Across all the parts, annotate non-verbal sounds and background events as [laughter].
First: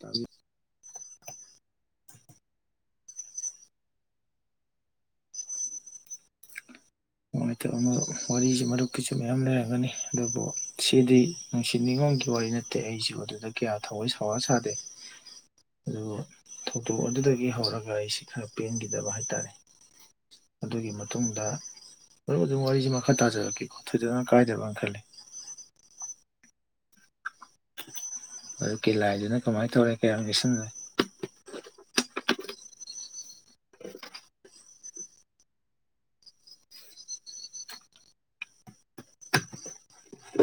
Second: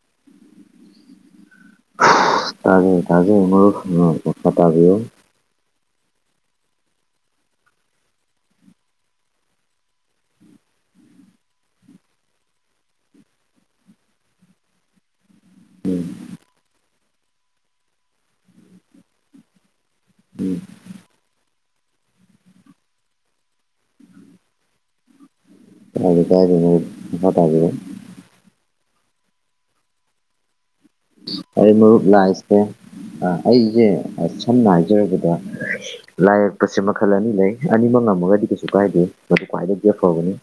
ꯇꯥ ꯇꯖꯦ ꯇꯖꯦ ꯃꯔ ꯁ ꯄꯣꯛ ꯇꯥꯕꯤꯦꯌ ꯍꯣꯏ ꯋꯥꯔꯤꯁꯤ ꯃꯔꯨꯞꯀꯤꯁꯨ ꯃꯌꯥꯝ ꯂꯩꯔꯝꯒꯅꯤ ꯑꯗꯨꯕꯨ ꯁꯤꯗꯤ ꯅꯨꯡꯁꯤꯠ ꯅꯤꯉꯣꯜꯒꯤ ꯋꯥꯔꯤꯅꯤꯠꯇ ꯅꯠꯇꯦ ꯑꯩꯁꯨ ꯑꯗꯨꯗ ꯀꯌꯥ ꯊꯋꯥꯏ ꯁꯋꯥ ꯁꯥꯗꯦ ꯎꯝ ꯑꯗꯨ ꯊꯧꯗꯣꯛ ꯑꯗꯨꯗꯒꯤ ꯍꯧꯔꯒ ꯑꯩꯁꯤ ꯈꯔ ꯄꯦꯟꯈꯤꯗꯕ ꯍꯥꯏꯇꯥꯥꯔꯦ ꯎꯝ ꯑꯗꯨꯒꯤ ꯃꯇꯨꯡꯗ ꯃꯔꯝ ꯑꯗꯨꯝ ꯋꯥꯔꯤꯁꯤꯦ ꯃꯈꯥ ꯇꯥꯖꯔꯛꯀꯦꯀꯣ ꯊꯣꯏꯗꯅ ꯀꯥꯏꯗꯕꯅ ꯈꯜꯂꯤ ꯌꯥ ꯀꯒꯣ ꯃꯈ ꯇꯒꯣ ꯑꯗꯨ ꯀꯦꯂꯥꯏꯗꯨꯅ ꯀꯃꯥꯏꯅ ꯇꯧꯔꯦ ꯀꯌꯥꯝ ꯀꯁꯤꯟꯅꯦ ꯃꯔꯨꯞꯛ ꯂꯁꯦ ꯑꯩꯁꯦ ꯁꯝꯅ ꯍꯥꯏꯖꯔꯕꯗ ꯂꯥꯏ ꯌꯦꯛꯄꯁꯦ ꯃꯈꯜ ꯑꯅꯤ ꯂꯩ ꯑꯅꯤꯃꯛ ꯂꯝꯃꯒꯗꯤ ꯀꯩꯁꯨ ꯀꯥꯏꯗꯦ ꯃꯗꯨ ꯈ꯭ꯋꯥꯏꯗꯒꯤꯦ ꯐꯕꯅꯤ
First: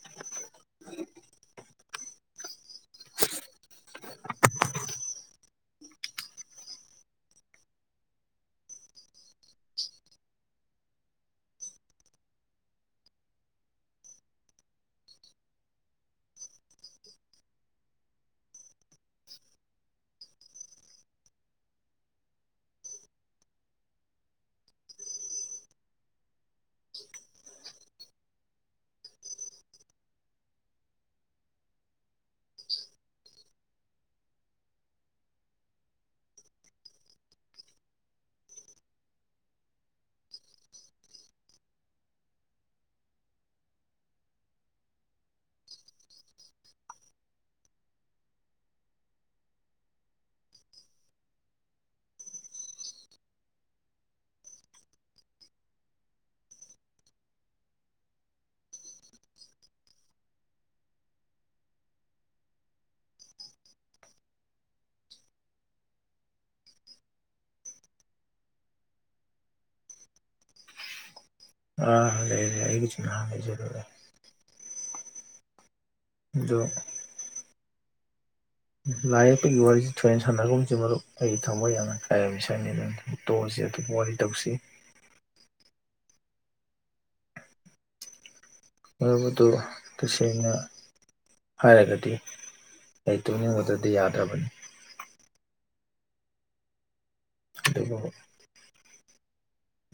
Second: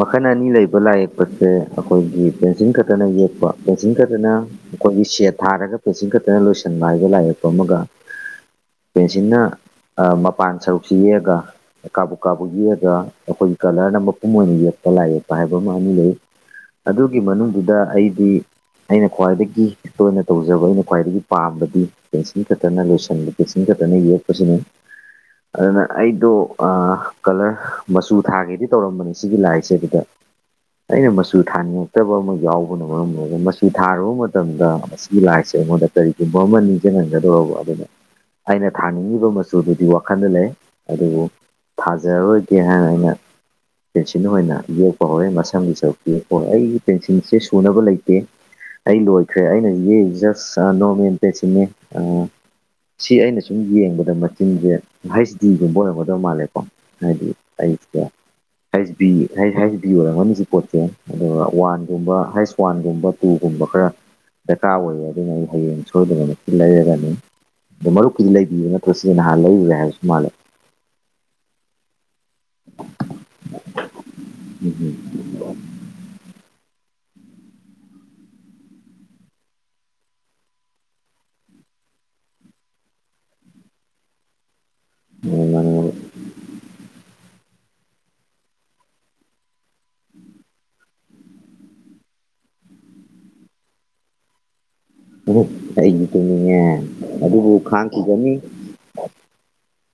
ꯃꯈꯜ ꯑꯅꯤ ꯂꯩꯕ ꯂꯥꯏ ꯌꯦꯛꯄꯁꯦ ꯑꯩꯈꯣꯏꯒꯤ ꯄꯦꯟꯁꯤꯜ ꯈꯛꯇꯅ ꯌꯦꯛꯄ ꯄꯦꯟꯁꯤꯜ ꯈꯛꯇ ꯑꯗꯨꯅ ꯑꯩꯈꯣꯏꯒꯤ ꯁꯦꯠ ꯊꯥꯔꯒ ꯄꯦꯆꯤꯟ ꯈꯛꯇꯅ ꯂꯣꯏꯁꯤꯟꯕ ꯍꯥꯏꯕ ꯂꯥꯏ ꯌꯦꯛꯄ ꯑꯃꯒ ꯄꯦꯟꯁꯤꯜꯅ ꯃꯄꯥꯟ ꯁꯔꯨꯛꯁꯤ ꯌꯦꯛꯑꯒ ꯀꯥꯕꯨ ꯀꯥꯕꯨ ꯌꯦꯛꯑꯒ ꯑꯩꯈꯣꯏꯒꯤ ꯀꯂꯔꯅ ꯃꯄꯨꯝ ꯑꯣꯏꯅ ꯌꯦꯛꯄ ꯂꯥꯏ ꯌꯦꯛꯄ ꯍꯥꯏꯕ ꯑꯃ ꯑ ꯂꯩ ꯑꯗꯨꯒꯤ ꯃꯅꯨꯡꯗꯨꯗ ꯑꯩꯗꯤ ꯑꯩꯅ ꯈ꯭ꯋꯥꯏꯗꯒꯤ ꯇꯣꯏ ꯑꯣꯏꯅ ꯇꯧꯖꯕ ꯑꯩꯅ ꯈ꯭ꯋꯥꯏꯗꯒꯤ ꯄꯥꯝꯕꯗꯤ ꯄꯦꯟꯁꯤꯟ ꯈꯛꯇꯅ ꯂꯣꯏꯁꯤꯟꯕ ꯄꯦꯟꯁꯤꯟ ꯈ ꯗꯅꯤ ꯌꯦ ꯀꯁꯤꯅꯤ ꯑꯗꯨꯅ ꯑꯩꯗꯣ ꯀꯂꯔ ꯃꯆꯨ ꯊꯥꯒꯦꯗꯤ ꯇꯧꯔꯝꯕꯅꯤ ꯁꯤꯒꯤ ꯂꯥꯏꯁꯦ ꯑꯗꯨꯗ ꯑꯩꯅ ꯃꯆꯨ ꯊꯥꯅꯤꯡꯉꯛꯇꯕ ꯑꯃ ꯌꯥꯎꯕꯅ ꯃꯔꯝ ꯑꯣꯏꯔꯒ ꯄꯤ ꯊꯥꯔꯨꯕ ꯃꯇꯝꯗ ꯑꯁꯤꯒꯤꯒꯤ ꯂꯥꯏꯁꯦ ꯑꯩꯉꯣꯟꯗ ꯀꯔꯤꯒꯨꯝꯕ ꯑꯃ ꯅꯤꯡꯁꯤꯡꯍꯟꯒꯗꯧꯕ ꯑꯗꯨꯅ ꯑꯩꯅ ꯊꯥꯅꯤꯡꯉꯤꯕ ꯃꯆꯨꯗꯨꯗꯤ ꯋꯥꯈꯜꯗ ꯂꯩ ꯑꯗꯨꯕꯨ ꯊꯥꯖꯔꯔꯣꯏꯒꯦ ꯍꯥꯏꯅ ꯑꯩꯅ ꯄꯦꯟꯁꯤꯜ ꯑꯣꯏꯅ ꯌꯦꯛꯄ ꯍꯧꯋꯦ ꯃꯁꯝꯒꯤ ꯁꯔꯨꯛꯇꯤ ꯑꯣ ꯑꯩꯒꯤ ꯄꯦꯟꯁꯤꯜꯁꯦ ꯁꯨꯅꯕ ꯂꯩꯇꯦ ꯑꯩ ꯂꯣꯏꯈ꯭ꯔꯦ ꯑꯩꯅ ꯖꯁ ꯅꯣꯔꯃꯦꯜ ꯄꯦꯁꯤꯅꯤ ꯁꯤ ꯑꯩꯅ ꯁꯨꯝ ꯌꯦꯡꯕꯗ ꯃꯆꯤꯟꯁꯦ ꯍꯩꯁ ꯗꯤꯒꯨꯝꯕ ꯑꯣꯏꯔꯝꯒꯗꯧ ꯃꯥꯜꯂꯦꯀꯣ ꯍꯥꯏꯗꯤ ꯑꯩ ꯑꯦ ꯍꯩꯁ ꯕꯤ ꯍ ꯍꯩꯁ ꯕꯤ ꯑꯣꯏꯔꯝꯒꯅꯤ ꯁꯤ ꯄꯣꯠꯁꯦ ꯑꯗꯨꯒ ꯋꯥꯟꯒꯨꯝꯕ ꯍꯩꯁ ꯋꯥꯟꯒꯨꯝꯕ ꯎꯄꯨꯒꯨꯝꯕ ꯈꯔ ꯗꯔꯀꯥꯔ ꯑꯣꯏꯌꯦ ꯑꯗꯨꯅ ꯑꯩ ꯍꯌꯦꯡ ꯁꯣꯏꯗꯅꯃꯛꯇꯤ ꯂꯩꯔꯒꯅꯤ ꯑꯗꯣ ꯃꯔꯨꯞꯀꯤꯗꯤ ꯂꯩꯕꯤꯌꯦ ꯅꯠꯇ꯭ꯔꯣ ꯁꯤꯁ ꯅꯍꯥꯟ ꯂꯩꯔꯨꯔꯦ ꯍꯥꯏꯕꯁꯨ ꯃꯥꯜꯂꯦ ꯑꯥ ꯍ ꯂꯩ ꯂꯩ ꯑꯩ ꯅꯦꯔꯔ ꯌꯦꯖꯣ ꯑꯗꯨꯣ ꯂꯥꯏ ꯌꯦꯛꯄꯒꯤ ꯋꯥꯔꯤꯁꯤ ꯊꯣꯏꯅ ꯁꯥꯟꯅꯒꯨꯝꯁꯤ ꯃꯔꯨꯞ ꯑꯩ ꯊꯃꯣꯏ ꯌꯥꯝꯅ ꯀꯥꯏꯔꯃꯤ ꯁꯅꯤ ꯑꯗꯨ ꯇꯣꯁ ꯑꯗꯨ ꯋꯥ ꯇꯧꯕꯁꯤ ꯑ ꯑꯗꯨꯕꯗꯨ ꯇꯁꯩꯅ ꯍꯥꯏꯔꯒꯗꯤ ꯑꯩ ꯇꯨꯡꯅꯤꯡꯕꯗꯗꯤ ꯌꯥꯗ꯭ꯔꯕꯅꯤ ꯎ ꯑꯩꯒꯤ ꯇꯅꯤꯡꯉꯦ ꯑꯗꯨꯕꯨ ꯈꯥꯡꯈꯤꯒꯅꯤ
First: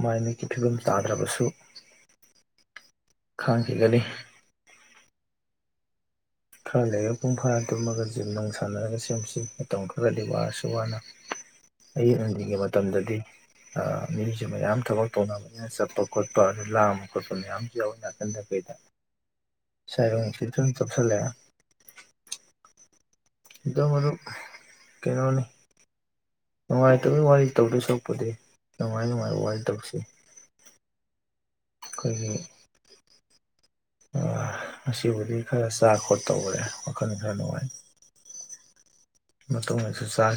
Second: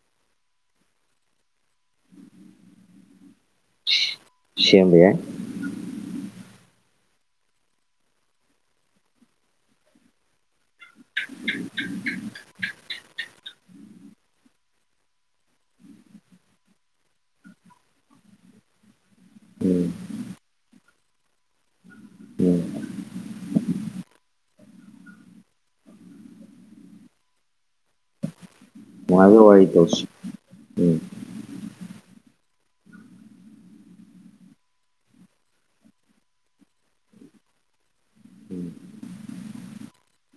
ꯃꯥꯏ ꯃꯤꯀꯤ ꯐꯤꯕꯝ ꯇꯥꯗ꯭ꯔꯕꯁꯨ ꯈꯥꯡꯈꯤꯦꯒꯔꯤ ꯁꯦꯝꯕ ꯌꯥꯏ ꯈꯔ ꯂꯩꯔ ꯄꯨꯡ ꯐꯥ ꯇꯨꯝꯃꯒ ꯖꯤꯝ ꯅꯅꯨꯡ ꯁꯥꯟꯅꯔꯒ ꯁꯦꯝꯁꯤ ꯃꯇꯝ ꯈꯔꯗꯤ ꯋꯥꯔꯁꯤ ꯁ ꯋꯥꯅ ꯑꯌꯨꯛ ꯑꯗꯤꯡꯉꯩ ꯃꯇꯝꯗꯗꯤ ꯃ꯭ꯌꯨꯖꯝ ꯃꯌꯥꯝ ꯊꯕꯛ ꯇꯧꯅꯕꯅꯤꯅ ꯆꯠꯄ ꯈꯣꯠꯄ ꯑꯗꯨ ꯂꯥꯡꯕ ꯈꯣꯠꯄ ꯃꯌꯥꯝꯁꯨ ꯌꯥꯎ ꯅꯥꯀꯟꯗ ꯎꯝ ꯁꯔ ꯎ ꯀꯇ ꯇꯞꯁꯂꯦ ꯎꯝ ꯑꯗꯣ ꯃꯔꯨꯞ ꯀꯩꯅꯣꯅꯤ ꯅꯨꯡꯉꯥꯏꯇꯕꯒꯤ ꯋꯥꯔꯤ ꯇꯧꯗꯦ ꯁꯣꯛꯄꯗꯤ ꯀꯃꯥꯏ ꯃꯥꯏ ꯅꯨꯡꯉꯥꯏꯕ ꯋꯥꯏꯜ ꯋꯥꯔꯤ ꯇꯞꯁꯤ ꯇꯧꯁꯤ ꯎꯝ ꯑꯩꯈꯣꯏ ꯑꯁꯤꯕꯨꯗꯤ ꯈꯔ ꯆꯥ ꯈꯣꯠ ꯇꯈꯔꯦ ꯋꯥꯈꯜ ꯈꯔ ꯅꯨꯡꯉꯥꯏ ꯎꯝ ꯃ ꯇꯣꯡꯁꯨ ꯁꯥꯥ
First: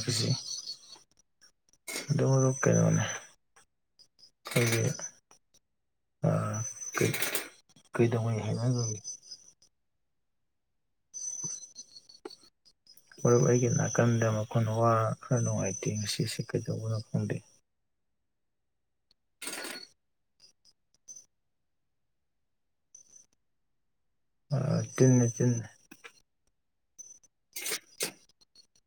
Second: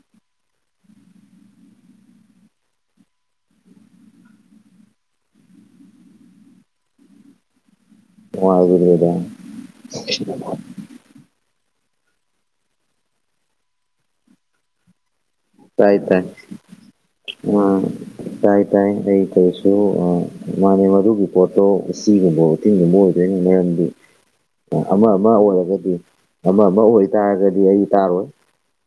ꯑꯗꯨꯃ ꯂꯨꯞ ꯀꯩꯅꯅꯦ ꯑꯗꯨ ꯑ ꯀꯩꯗꯧꯉꯩ ꯍꯥꯏꯅ ꯂꯨꯝꯃꯤ ꯏ ꯃꯔꯨꯞ ꯑꯩꯒꯤ ꯅꯥꯀꯟꯗ ꯃꯈꯅ ꯋꯥ ꯈꯔ ꯅꯨꯡꯉꯥꯏꯇꯦ ꯇꯥꯏ ꯇꯥꯏ ꯉꯁꯤꯁꯦ ꯀꯩꯗꯧꯕꯅꯣ ꯈꯪꯗꯦ ꯑꯥ ꯇꯥꯏ ꯇꯥꯏ ꯑꯩ ꯀꯔꯤꯁꯨ ꯃꯥꯥꯟꯅꯦ ꯃꯗꯨꯒꯤ ꯄꯣꯠꯇꯣ ꯎꯆꯤꯒꯨꯝꯕ ꯎꯇꯤꯟꯒꯨꯝꯕ ꯑꯣꯏꯗꯣꯏ ꯃꯔꯝꯗꯤ ꯑꯃ ꯇꯤꯟꯅ ꯑꯃ ꯇꯤꯟ ꯑꯣꯏꯔꯒꯗꯤ ꯑꯃ ꯑꯃ ꯑꯣꯏꯇꯥꯔꯒꯗꯤ ꯑꯩ ꯇꯥꯔꯣꯏ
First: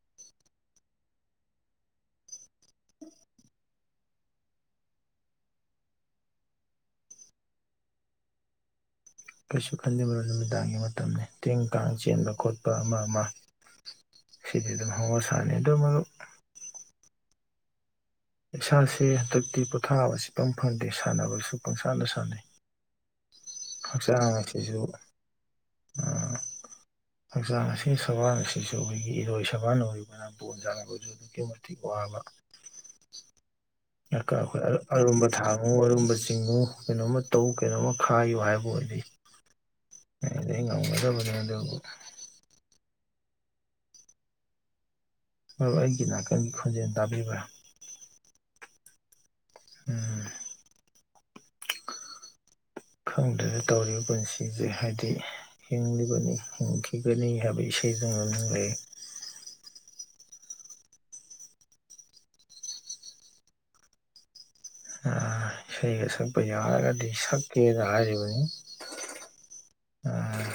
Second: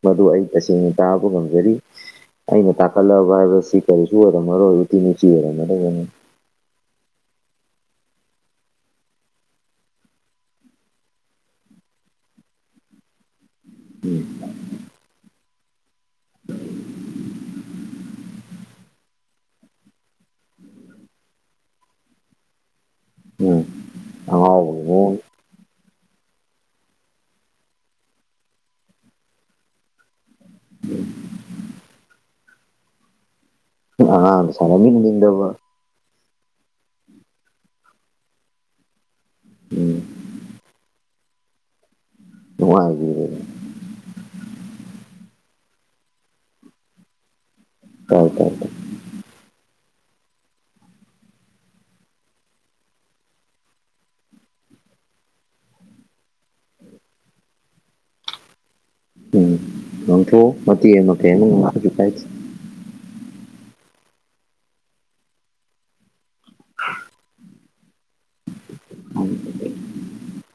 ꯃꯗꯨ ꯑꯩ ꯇꯁꯦꯡꯅ ꯇꯥꯕ ꯉꯝꯖꯔꯤ ꯑꯩꯅ ꯇꯥꯛꯀꯠꯂꯑꯕ ꯍꯥꯏꯕ ꯁꯤ ꯀꯔꯤꯁꯨ ꯑꯣꯏꯔꯝꯃꯔꯣꯏ ꯇꯤ ꯅꯨꯡꯆꯤ ꯑꯣꯏꯔꯝꯃꯗꯕꯅꯤ [inaudible] ꯀꯩꯁꯨ ꯈꯟꯜꯂꯤꯦꯕꯣ ꯅꯨꯃꯤꯗꯥꯡꯒꯤ ꯃꯇꯝꯅꯤ ꯇꯤꯟ ꯀꯥꯡ ꯆꯦꯟꯕ ꯈꯣꯠꯄ ꯑꯃ ꯑꯃ ꯎꯝ ꯁꯤꯗꯤ ꯑꯗꯨ ꯍ ꯁꯅꯤꯗ ꯃ ꯏꯁꯥꯁꯦ ꯍꯟꯗꯛꯇꯤ ꯄꯣꯊꯥꯕ ꯆꯤꯄꯪ ꯐꯪꯗꯦ ꯁꯥꯟꯅꯕꯁꯨ ꯄꯪꯁꯥꯅ ꯁꯥꯟꯅꯩ ꯎꯝ ꯍꯛꯆꯥꯡ ꯑꯁꯤꯁꯨ ꯑꯉꯥꯎꯕꯒꯤ ꯃꯑꯣꯡ ꯎꯝ ꯍꯛꯆꯥꯡ ꯑꯁꯤ ꯁꯕꯥꯟ ꯑꯁꯤꯁꯨ ꯑꯩꯈꯣꯏꯒꯤ ꯏꯔꯣꯏ ꯁꯕꯥꯟ ꯑꯣꯏꯕꯅ ꯣꯟ ꯁꯥꯟꯔꯛꯄꯁꯨ ꯑꯗꯨꯛꯀꯤ ꯃꯇꯤꯛ ꯋꯥꯕ ꯑꯉꯥꯡꯅ ꯈꯣꯏ ꯑꯔꯨꯝꯕ ꯁꯥꯟꯅꯃꯤꯟꯅꯅꯤꯡꯗꯕ ꯊꯥꯡꯉꯨ ꯑꯔꯨꯝꯕꯁꯤ ꯆꯤꯡꯉꯨ ꯀꯩꯅꯣꯝꯃ ꯇꯧ ꯀꯩꯅꯣꯝꯃ ꯈꯥꯏꯌꯨ ꯎꯝ ꯍꯥꯏꯕꯕꯨꯗꯤꯗꯤ ꯉꯝꯒꯗꯕ ꯑꯗꯨꯗ ꯅꯨꯡꯉꯥꯏꯒ ꯃꯔ ꯑꯩꯒꯤ ꯅꯥꯀꯟꯒꯤ ꯈꯣꯟꯖꯦꯜ ꯇꯥꯕꯤꯕ꯭ꯔꯥ ꯀ ꯀ ꯎꯝ ꯈꯪꯗꯅ ꯇꯧꯔꯤꯕ ꯄꯨꯟꯁꯤꯁꯦ ꯍꯥꯏꯗꯤ ꯍꯤꯡꯂꯤꯕꯅꯤ ꯍꯤꯡꯈꯤꯒꯅꯤ ꯍꯥꯏꯕꯒꯤ ꯄꯁꯖ ꯃꯅꯨꯡ ꯂꯩ ꯎꯝ ꯉꯪꯊꯣꯛꯑꯣ ꯃꯇꯦꯛ ꯑꯃ ꯑꯃꯦ ꯂꯥꯛꯑꯁꯨ ꯀꯥꯏ ꯏꯁꯩꯒ ꯁꯛꯄ ꯌꯥꯔꯒꯗꯤ ꯁꯛꯀꯦꯅ ꯍꯥꯏꯔꯤꯕꯅꯤ ꯑꯥ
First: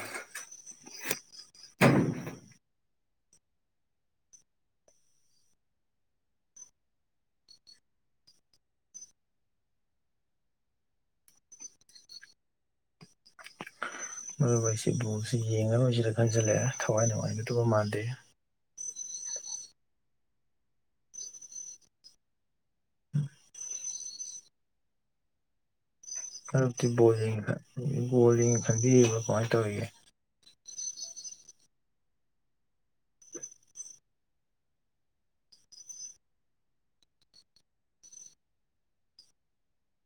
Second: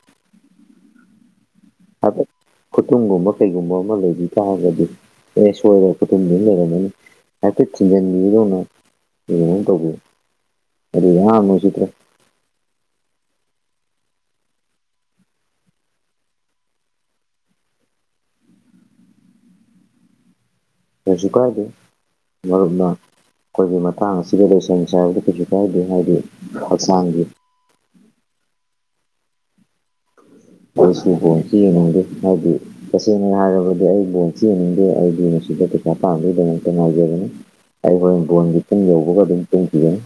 ꯍꯥꯏꯐꯦꯠ [inaudible] ꯈꯨꯇꯨꯝꯒꯨꯝꯕ ꯀꯩꯒꯨꯝꯕ ꯑꯃ ꯂꯩꯕꯤ ꯇꯥꯔꯒꯗꯤ ꯑꯦ ꯁꯣꯏꯔ ꯈꯨꯇꯨꯝꯗꯨꯅ ꯂꯩꯔꯝꯃꯅꯤ ꯑ ꯄꯤ ꯊꯤꯟꯖꯟꯕꯤꯗꯣꯅ ꯌꯦꯅ ꯇꯧꯒ ꯑꯗꯨ ꯃꯨꯁꯤꯗ꯭ꯔꯦ ꯃꯔꯨꯕ ꯑꯩꯁꯦ ꯕꯣꯁꯤ ꯌꯦꯡꯉꯔꯣꯏꯁꯤꯗ ꯈꯟꯖꯤꯜꯂꯛꯑꯦ ꯊꯋꯥꯏ ꯅꯨꯡꯉꯥꯏꯒꯗꯕ ꯃꯥꯟꯗꯦ ꯁꯁꯤ ꯀꯥꯏꯗꯦ ꯃꯔꯨꯞꯅ ꯑꯩꯈꯣꯏꯒꯤ ꯃꯇꯥꯡ ꯑꯁꯤꯗ ꯂꯣꯏꯁꯪ ꯁꯥꯕꯗꯤ ꯀꯩꯁꯨ ꯀꯥꯏꯗꯦ ꯍꯥꯏꯗꯤ ꯑꯗꯨꯛꯇꯤꯣ ꯍꯛꯆꯥꯡꯒꯤ ꯣꯂꯤꯡ ꯈꯟꯕꯤꯔꯤꯕ ꯀꯃꯥꯏꯅ ꯇꯧꯔꯤꯒꯦ ꯑꯩꯁꯨ ꯕꯣꯟꯁꯨ ꯌꯦꯡꯅꯤꯡꯗꯦ ꯍꯥꯏꯗꯤ ꯇꯁꯦꯡꯅ ꯍꯥꯏꯔꯕꯗꯤ ꯑꯩ ꯕꯣꯟꯁꯨ ꯌꯦꯡꯅꯤꯡꯗꯦ ꯑꯩꯗꯤ ꯌꯦ ꯁꯤꯗ ꯄꯩꯁꯥ ꯄꯥꯡꯝꯗꯨꯒꯤꯗꯃꯛꯇ ꯉꯥꯏꯖꯒꯅꯤ ꯑꯩ ꯍꯣꯔ ꯕꯣꯟꯒꯤꯇꯟ ꯌꯧꯕꯒ ꯑꯗꯨꯝ ꯇꯦꯟꯈꯤꯒꯅꯤ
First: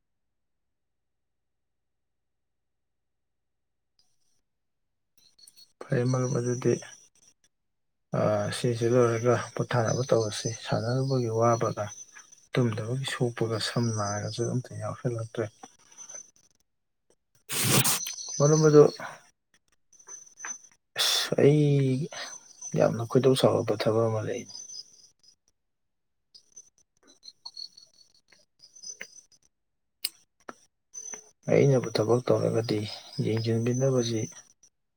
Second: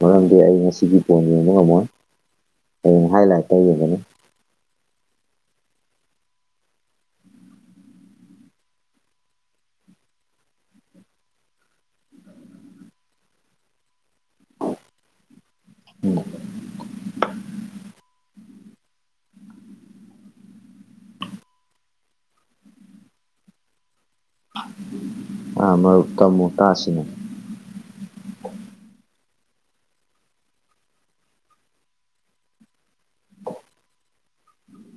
ꯃꯔꯝꯗꯤ ꯑꯩ ꯉꯁꯤꯗꯤ ꯐꯣꯟꯅꯤꯡꯕ ꯑꯃ ꯀꯅ ꯍꯥꯏꯂꯥꯏꯠ ꯇꯧꯕꯅꯤ ꯐꯩ ꯃꯔ ꯑꯗꯨꯗꯤ ꯁꯤꯁꯤ ꯂꯣꯏꯔꯒ ꯄꯣꯊꯥꯅꯕ ꯇꯧꯔꯁꯤ ꯁꯥꯟꯅꯔꯨꯅꯕꯒꯤ ꯋꯥꯕꯒ ꯇꯨꯝꯗꯕꯒꯤ ꯁꯣꯛꯄꯒ ꯁꯝ ꯂꯅꯥꯔꯒꯁꯨ ꯑꯝꯇ ꯌꯥꯎꯁꯜꯂꯛꯇ꯭ꯔꯦ ꯎꯝ ꯃꯔꯝꯕ ꯑꯗꯨ ꯑꯁ ꯑꯩ ꯌꯥꯝꯅ ꯈꯣꯏꯗꯧ ꯆꯥꯎꯕ ꯊꯕꯛ ꯑꯃ ꯂꯩ ꯑ ꯃꯔꯨꯞ ꯇꯃꯨ ꯇꯥꯁꯤꯅꯦ ꯑꯩꯅꯕꯨ ꯊꯕꯛ ꯇꯧꯔꯒꯗꯤ ꯌꯦꯡꯁꯤꯟꯕꯤꯅꯕꯁꯤ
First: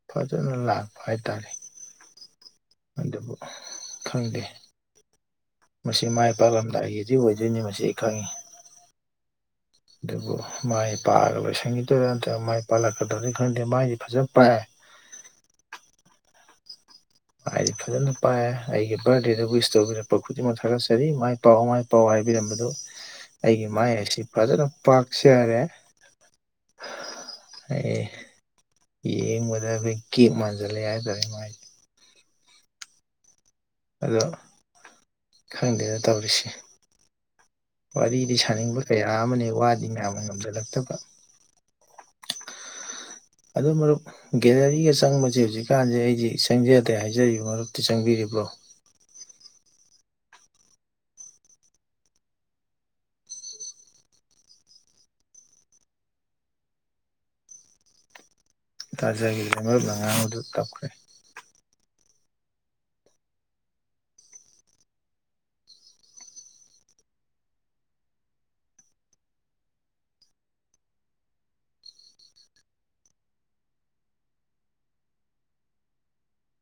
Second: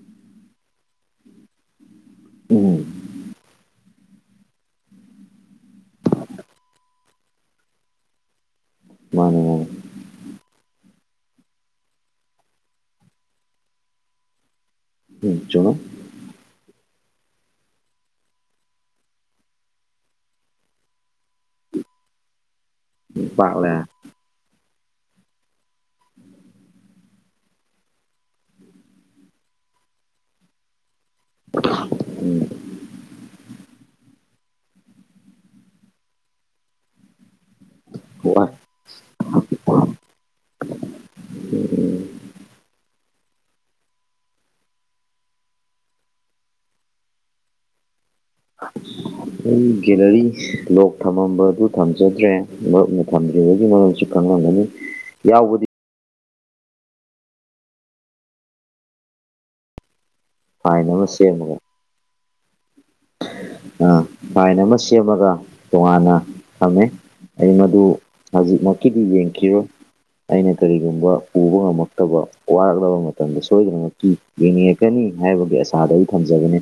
ꯐꯖꯅ ꯂꯛꯄ ꯍꯥꯏꯇꯥꯔꯦ ꯎꯝ ꯑꯗꯨꯕꯨ ꯈꯪꯗꯦ ꯃꯁꯤ ꯃꯥꯏ ꯄꯥꯛꯂꯝꯗꯥꯏꯒꯤꯗꯤ ꯑꯣꯏꯗꯣꯏꯅꯤ ꯃꯁꯤ ꯑꯩ ꯈꯪꯉꯤ ꯃꯥꯅꯦ ꯃꯥꯅꯦ ꯑꯗꯨꯕꯨ ꯃꯥꯏ ꯄꯥꯛꯑꯒ ꯂꯣꯏꯁꯟꯈꯤꯗꯣꯏꯔꯥ ꯅꯠꯇ꯭ꯔꯒ ꯃꯥꯏ ꯄꯥꯛꯜꯂꯛꯀꯗꯧꯗꯤ ꯈꯪꯗꯦ ꯃꯥꯏꯗꯤ ꯐꯖꯅ ꯄꯥꯛꯑꯦ ꯎꯝ ꯆꯅꯣ ꯍꯥꯏꯗꯤ ꯐꯖꯅ ꯄꯥꯏꯑ ꯑꯩꯒꯤ ꯕꯥꯔꯗꯦꯗ ꯋꯤꯁ ꯇꯧꯕꯤꯔꯛꯄ ꯈꯨꯗꯤꯡꯃꯛ ꯊꯥꯒꯠꯆꯔꯤ ꯃꯥꯏ ꯄꯥꯎ ꯃꯥꯏ ꯄꯥꯎ ꯍꯥꯏ ꯍꯥꯏꯕꯤꯔꯝꯕꯗꯨ ꯑꯩꯒꯤ ꯄꯥꯛꯂꯦ ꯃꯥꯏ ꯑꯁꯤ ꯐꯖꯅ ꯄꯥꯛꯆꯔꯦ ꯑꯦ ꯍ ꯃꯗꯕꯀꯤ ꯃꯟꯖꯂꯦꯏ ꯇꯔꯃ ꯑꯗꯣ ꯈꯪꯗꯦꯅ ꯇꯧꯔꯤꯁꯦ ꯋꯥꯔꯤꯗꯤ ꯁꯥꯅꯤꯡꯕ ꯀꯌꯥ ꯑꯃꯅꯤ ꯋꯥꯗꯤ ꯉꯅ ꯉꯝꯖꯜꯂꯛꯇꯕ ꯑꯗꯨ ꯃꯔꯨꯞ ꯒꯦꯂꯔꯤꯒ ꯆꯪꯕꯁꯤ ꯍꯧꯖꯤꯛꯀꯥꯟꯁꯦ ꯑꯩꯗꯤ ꯆꯪꯖꯗꯦ ꯍꯥꯏꯖꯔꯤꯕ ꯃꯔꯨꯞꯇꯤ ꯆꯪꯕꯤꯔꯤꯕ [unintelligible] ꯒꯦꯂꯔꯤ ꯂꯣꯛ ꯊꯝꯃꯝꯕ ꯑꯗꯨ ꯊꯝꯖꯗ꯭ꯔꯦ ꯃꯔꯨꯞꯅ ꯊꯝꯗ꯭ꯔꯤꯕꯒꯤ ꯃꯔꯝꯁꯤ ꯈꯪꯂꯝꯒꯅꯤ ꯌꯥꯎꯕꯗꯤ ꯇꯥꯖꯒ ꯉ ꯐꯥꯏꯅ ꯃꯁ ꯑꯃꯒ [unintelligible] ꯑꯥ ꯐꯥꯏꯟ ꯑꯃ ꯁꯦꯝꯃꯒ ꯇꯣꯉꯥꯟꯅ ꯊꯝꯃꯦ ꯑꯩ ꯃꯗꯨ ꯍꯧꯖꯤꯛꯃꯛꯀꯤꯗꯤ ꯌꯦꯡꯈꯤꯔꯣꯏ ꯑꯩꯅ ꯀꯔꯤꯒꯨꯝꯕ ꯎꯕ ꯉꯝꯃꯛꯇꯕ ꯋꯥꯔꯛꯂꯕ ꯃꯇꯝꯗ ꯁꯣꯏꯗꯅꯃꯛꯀꯤ ꯌꯦꯡꯅꯤꯡꯉꯛꯀꯅꯤ ꯍꯥꯏꯕꯒꯤ ꯑꯁꯥꯗ ꯑꯩ ꯊꯝꯖꯕꯅꯦ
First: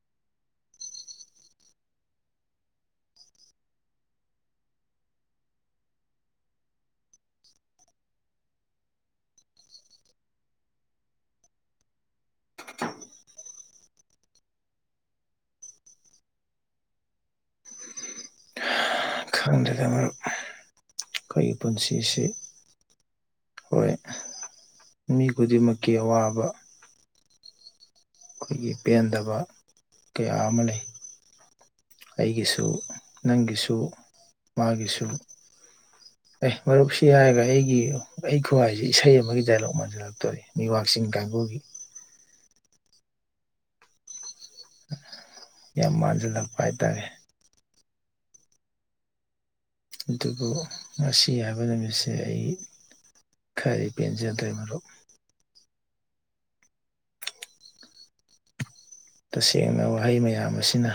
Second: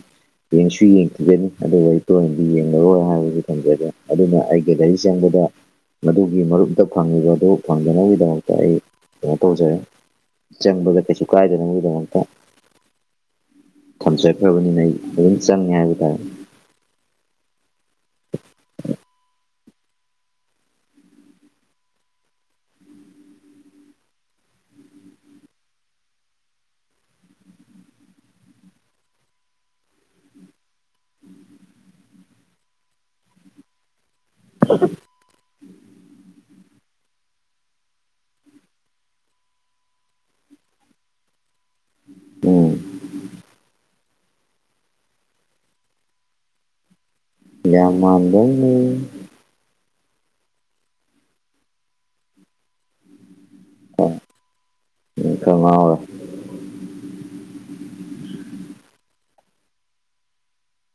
ꯌꯦꯡꯁꯨ ꯌꯦꯡ ꯊꯝꯖꯅꯤ ꯑꯗꯨꯒ ꯑꯩ ꯇꯣꯏꯅꯗꯤ ꯌꯦꯡꯉꯔꯣꯏ ꯍꯥꯏꯕꯗꯨ ꯊꯝꯖꯒꯦ ꯑꯗꯨꯅ ꯑꯩꯒꯤ ꯒꯥꯔꯤ ꯆꯪꯕꯗ ꯃꯗꯨꯒꯤ ꯃꯔꯨꯞꯇ ꯐꯪꯉꯤꯕ ꯑꯗꯨ ꯐꯪꯗꯅꯕꯒꯤꯗꯃꯛꯇ ꯑꯩ ꯀꯩꯅꯣ ꯇꯧꯖꯔꯦ ꯆꯪꯕꯗ ꯀꯩꯁꯨ ꯀꯥꯏꯗꯦ ꯅ ꯃꯤꯗꯇ ꯊꯝꯖꯈ꯭ꯔꯕꯅꯤꯅ ꯑꯩ ꯑꯗꯨꯝ ꯆꯪꯉꯦ ꯍꯥꯏꯕ ꯇꯥꯔꯦ ꯈꯪꯗꯦꯗ ꯃꯔꯨꯞ ꯑꯩꯈꯣꯏꯒꯤ ꯄꯨꯟꯁꯤꯁꯤ ꯍꯣꯏ ꯃꯤ ꯈꯨꯗꯤꯡꯃꯛꯀꯤ ꯑꯋꯥꯕ ꯑꯩꯈꯣꯏꯒꯤ ꯄꯦꯟꯗꯕ ꯀꯌꯥ ꯑꯃ ꯂꯩ ꯑꯩꯒꯤꯁꯨ ꯅꯪꯒꯤꯁꯨ ꯃꯥꯒꯤꯁꯨ ꯑꯦ ꯃꯔꯨꯞꯁꯤ ꯍꯥꯏꯔꯒ ꯑꯩꯒꯤ ꯑꯩ ꯈꯨꯋꯥꯏꯁꯤ ꯏꯁꯩ ꯑꯃꯒꯤ ꯗꯥꯏꯂꯣꯛ ꯃꯟꯖꯜꯂꯛꯇꯣꯔꯤ ꯃꯤꯋꯥꯛ ꯆꯤꯡ ꯀꯥꯡꯕꯨꯨꯒꯤ [unintelligible] ꯎꯝ ꯌꯥꯝ ꯃꯥꯟꯁꯤꯂꯥꯛꯄꯥꯏꯇꯥꯔꯦ ꯌꯥꯃꯗꯅꯤ ꯑꯗꯨꯕꯨ ꯉꯁꯤ ꯍꯥꯏꯕ ꯅꯨꯃꯤꯠꯁꯦ ꯑꯩ ꯈꯔꯤ ꯄꯖꯟ ꯇꯃꯔꯣ ꯈꯔ [inaudible] ꯇꯁꯦꯡꯅ ꯋꯥꯍꯩ ꯃꯌꯥꯝ ꯑꯁꯤꯅ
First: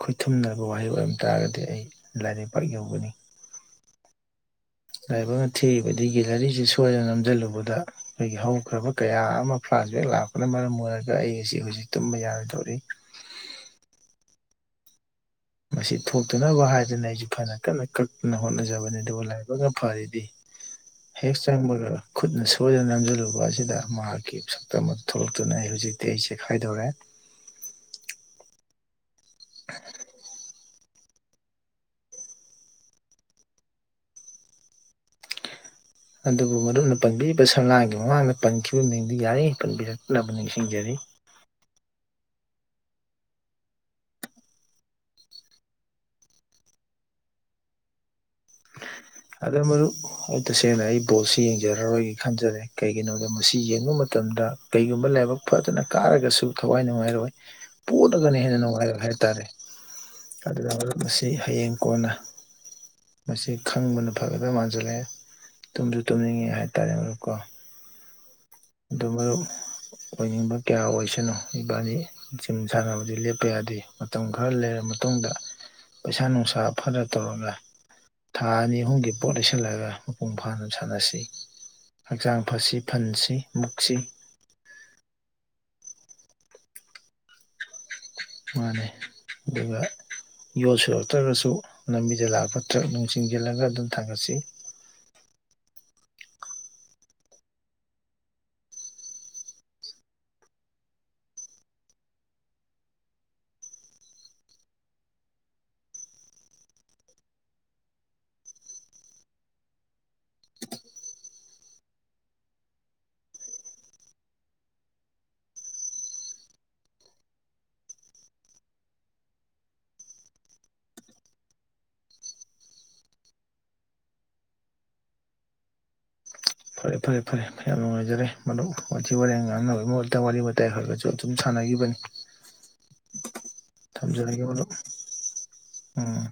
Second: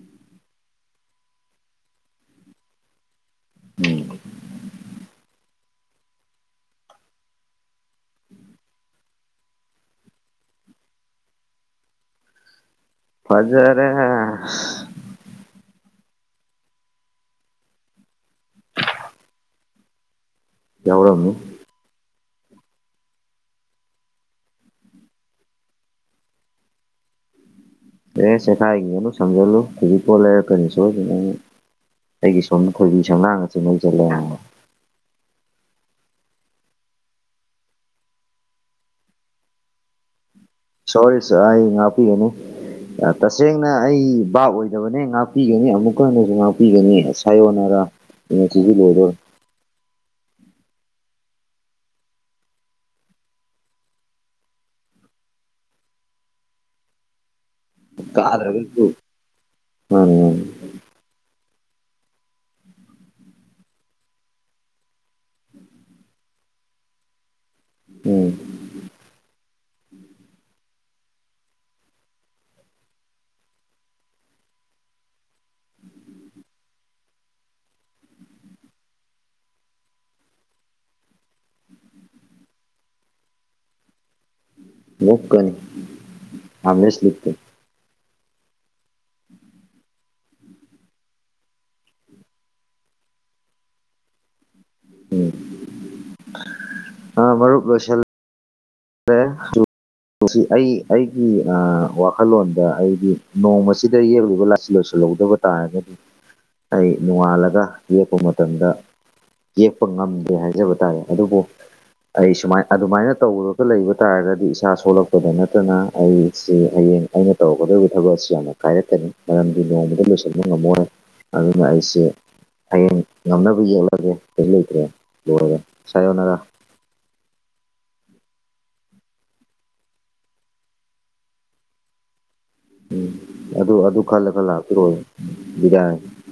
ꯈꯨꯣꯏꯠꯊꯨꯝꯅꯔꯕ ꯋꯥꯍꯩ ꯑꯣꯏꯔꯝ ꯇꯥꯔꯒꯗꯤ ꯑꯩ ꯂꯥꯏꯔꯩ ꯄꯥꯛ ꯌꯧꯒꯅꯤ ꯂꯥꯏꯕꯛꯅ ꯊꯤꯕꯗꯤ ꯒꯦꯂꯔꯤꯁꯤ ꯁꯣꯏꯗꯅ ꯅꯝꯁꯤꯜꯂꯨꯕꯗ ꯑꯩꯈꯣꯏꯒꯤ ꯍꯧꯈ꯭ꯔꯕ ꯀꯌꯥ ꯑꯃ ꯥꯁꯕꯦꯛ ꯂꯥꯛꯄꯅ ꯃꯔꯝ ꯑꯣꯏꯔꯒ ꯑꯩ ꯑꯁꯤ ꯍꯧꯖꯤꯛ ꯇꯨꯝꯕ ꯌꯥꯔꯣꯏꯗꯧꯔꯤ ꯐꯖꯔꯦ ꯃꯁꯤ ꯊꯣꯛꯇꯅꯕ ꯍꯥꯏꯗꯅ ꯑꯩꯁꯨ ꯐꯅ ꯀꯟꯅ ꯀꯛꯇꯅ ꯍꯣꯠꯅꯖꯕꯅꯤ ꯑꯗꯨꯕꯨ ꯂꯥꯏꯕꯛꯅ ꯐꯔꯤꯗꯤ ꯌꯥꯎꯔꯝꯃꯤ ꯍꯦꯛꯦꯛꯁ ꯇꯥꯏꯝꯕꯒꯦꯔ ꯈꯨꯠꯅ ꯁꯣꯏꯗꯅ ꯅꯝꯁꯤꯜꯂꯨꯕ ꯑꯁꯤꯗ ꯃꯍꯥꯛꯀꯤ ꯁꯛꯇꯝ ꯑꯗꯨ ꯊꯣꯛꯂꯛꯇꯨꯅ ꯑꯩ ꯍꯧꯖꯤꯛꯇꯤ ꯑꯩ ꯆꯦꯈꯥꯏꯗꯧꯔꯦ [inaudible] ꯑꯦ ꯆꯦꯈꯥꯏ ꯌꯦꯤꯡꯒꯅꯨ ꯁꯝꯖꯜꯂꯨ ꯀꯨꯕꯤ ꯄꯣ ꯂꯩꯔꯛ ꯀꯅꯤ ꯁꯣꯏꯗꯅ ꯑꯩꯒꯤ ꯁꯣꯝ ꯈꯣꯏꯕꯤ ꯁꯝꯅꯥꯥꯡꯁ ꯃꯣꯏꯁꯜꯂꯦꯔ ꯑꯗꯨꯕꯨ ꯃꯔꯗꯨꯨꯞꯅ ꯄꯟꯕꯤꯔꯤꯕ ꯁꯂꯥꯒꯤ ꯃꯃꯥꯡꯗ ꯄꯟꯈꯤꯕ ꯃꯤꯡꯗꯨ ꯌꯥꯔꯤ ꯄꯟꯕꯤꯔꯛꯇꯕꯅꯤ ꯁꯣꯔꯤ ꯁ ꯑ ꯏ ꯉꯤꯒꯦꯅꯤ ꯇꯁꯦꯡꯅ ꯑꯩ ꯕꯥꯞ ꯑꯣꯏꯗꯕꯅꯦ ꯉꯥꯛꯄꯤꯒꯅꯤ ꯑꯃꯨꯛꯀ ꯍꯟꯅꯁꯨ ꯉꯥꯛꯄꯤꯒꯅꯤ ꯁꯥꯏꯌꯣꯅꯔꯥ ꯑ ꯆꯒꯤ ꯂꯣꯏꯗꯣ ꯑꯗ ꯃ ꯑꯩ ꯇꯁꯦꯡꯅ ꯑꯩ ꯕꯣꯜꯁꯤ ꯌꯦꯡꯖꯔꯔꯣꯏꯒ ꯈꯟꯖꯔꯦ ꯀꯩꯒꯤꯅꯣꯗ ꯃꯁꯤ ꯌꯦꯡꯕ ꯃꯇꯝꯗ ꯀꯩꯒꯨꯝꯕ ꯂꯥꯏꯕꯛ ꯐꯗꯅ ꯀꯥꯔꯒꯁꯨ ꯊꯋꯥꯏ ꯅꯨꯡꯉꯥꯏꯔꯣꯏ ꯄꯣꯠꯂꯒꯅ ꯍꯦꯟꯅ ꯀꯥꯗ꯭ꯔꯒꯁꯨ ꯅꯨꯡꯉꯥꯏꯕ ꯍꯥꯏꯇꯥꯔꯦ ꯃꯥꯅꯤ ꯃꯥꯅꯤ ꯑꯗꯨꯅ ꯃꯁꯤ ꯍꯌꯦꯡ ꯀꯣꯟꯅ ꯃꯁꯤ ꯈꯪꯕꯅ ꯐꯒꯗꯕ ꯃꯥꯟꯁꯤꯜꯂꯛꯑꯦ ꯇꯨꯝꯁꯨ ꯇꯨꯝꯅꯤꯡꯉꯦ ꯍꯥꯏꯇꯥꯔꯦ ꯃꯔꯨꯞꯀꯣ ꯎꯝ ꯑꯗ ꯃ ꯑꯣꯏꯅꯤꯡꯕ ꯀꯌꯥ ꯑꯣꯏꯁꯅꯨ ꯏꯕꯥꯅꯤ ꯖꯤꯝ ꯁꯥꯟꯅꯕꯗꯤ ꯂꯦꯞꯄ ꯌꯥꯗꯦ ꯃꯇꯝ ꯈꯔ ꯂꯩꯔꯝꯕ ꯃꯇꯨꯡꯗ ꯄꯩꯁꯥ ꯅꯨꯡꯁꯥ ꯐꯔ ꯇꯧꯔꯒ ꯊꯥ ꯑꯅꯤ ꯑꯍꯨꯝꯒꯤ ꯄꯣꯠ ꯂꯩꯁꯤꯜꯂꯒ ꯃꯄꯨꯡ ꯐꯥꯅ ꯁꯥꯟꯅꯁꯤ ꯍꯛꯆꯥꯡ ꯐꯁꯤ ꯐꯟꯁꯤ ꯃꯨꯛꯁꯤ ꯃꯀꯅꯤ ꯑꯃꯦꯁ ꯂꯤꯇ ꯃꯥꯅꯦ ꯑꯗꯨꯒ ꯌꯣꯜ ꯁꯨꯔꯛꯇ꯭ꯔꯒꯁꯨ ꯂꯝꯕꯤꯗ ꯂꯥꯛꯄ ꯇ꯭ꯔꯛ ꯅꯨꯡ ꯆꯤꯡꯖꯤꯜꯂꯒ ꯑꯗꯨꯝ ꯊꯥꯡꯒꯠꯁꯤ ꯑ ꯃꯔꯨꯞ ꯂꯣꯏꯁꯤꯜꯦ ꯑꯩ ꯑꯩꯒꯤ ꯋꯥꯈꯜꯂꯣꯟꯗ ꯑꯩꯗꯤ ꯅꯣꯡꯃ ꯑꯁꯤꯗ ꯌꯦꯛꯂꯤꯕ ꯂꯥꯏꯁꯤꯜ ꯂꯣꯏꯁꯤꯜꯂ ꯌꯗꯕ ꯇꯥꯔꯒꯗꯤ ꯑꯩ ꯅꯣꯡꯉꯥꯜꯂꯒ ꯌꯦꯛꯄ ꯃꯇꯝꯗ ꯌꯦꯛꯄ ꯉꯝꯗꯦ ꯍꯥꯏꯖꯕ ꯇꯥꯥꯏꯦ ꯑꯗꯨꯕꯨ ꯑꯩ ꯁꯨꯃꯥꯏ ꯑꯗꯨꯃꯥꯏꯅ ꯇꯧꯔꯒ ꯂꯩꯕ ꯇꯥꯔꯒꯗꯤ ꯏꯁꯥ ꯁꯣꯛꯂꯛꯄꯗ ꯅꯠꯇꯅ ꯑꯩꯁꯤ ꯍꯌꯦꯡ ꯑꯩꯅ ꯇꯧꯔꯛꯀꯗꯧꯔꯤꯕ ꯊꯕꯛ ꯑꯁꯤ ꯌꯥꯝꯅ ꯀꯥꯏꯔꯛꯀꯅꯤ ꯃꯔꯝꯗꯤ ꯅꯣꯡꯃꯗ ꯂꯣꯏꯁꯤꯟꯕ ꯉꯝꯃꯣꯏ ꯑꯗꯨꯅ ꯑꯩꯁꯦ ꯍꯌꯦꯡ ꯉꯝꯅꯕ ꯌꯦꯛꯂꯒꯦ ꯀꯔꯤ ꯂꯩꯇ꯭ꯔꯦ ꯂꯣꯏꯔꯦ ꯏꯁꯥ ꯌꯣꯟꯅꯒ ꯐꯔꯦ ꯐꯔꯦ ꯐꯔꯦ ꯌꯥꯝ ꯅꯨꯡꯉꯥꯏꯖꯔꯦ ꯃꯔꯨꯞꯊꯤ ꯋꯥꯔꯦꯡ ꯉꯥꯡꯅꯕꯒꯤ ꯃꯍꯨꯠꯇ ꯋꯥꯔꯤ ꯋꯥꯇꯥꯏ ꯍꯥꯏꯔꯒꯁꯨ ꯑꯗꯨꯝ ꯁꯥꯟꯅ ꯂꯕꯅꯤ ꯎꯝ ꯑꯗꯨ ꯑꯗꯨ ꯈꯜꯂꯒ ꯃꯔꯨꯞ ꯂꯥꯛꯄꯤꯔꯣ ꯕꯤꯔꯌꯥꯅꯤ ꯎꯝ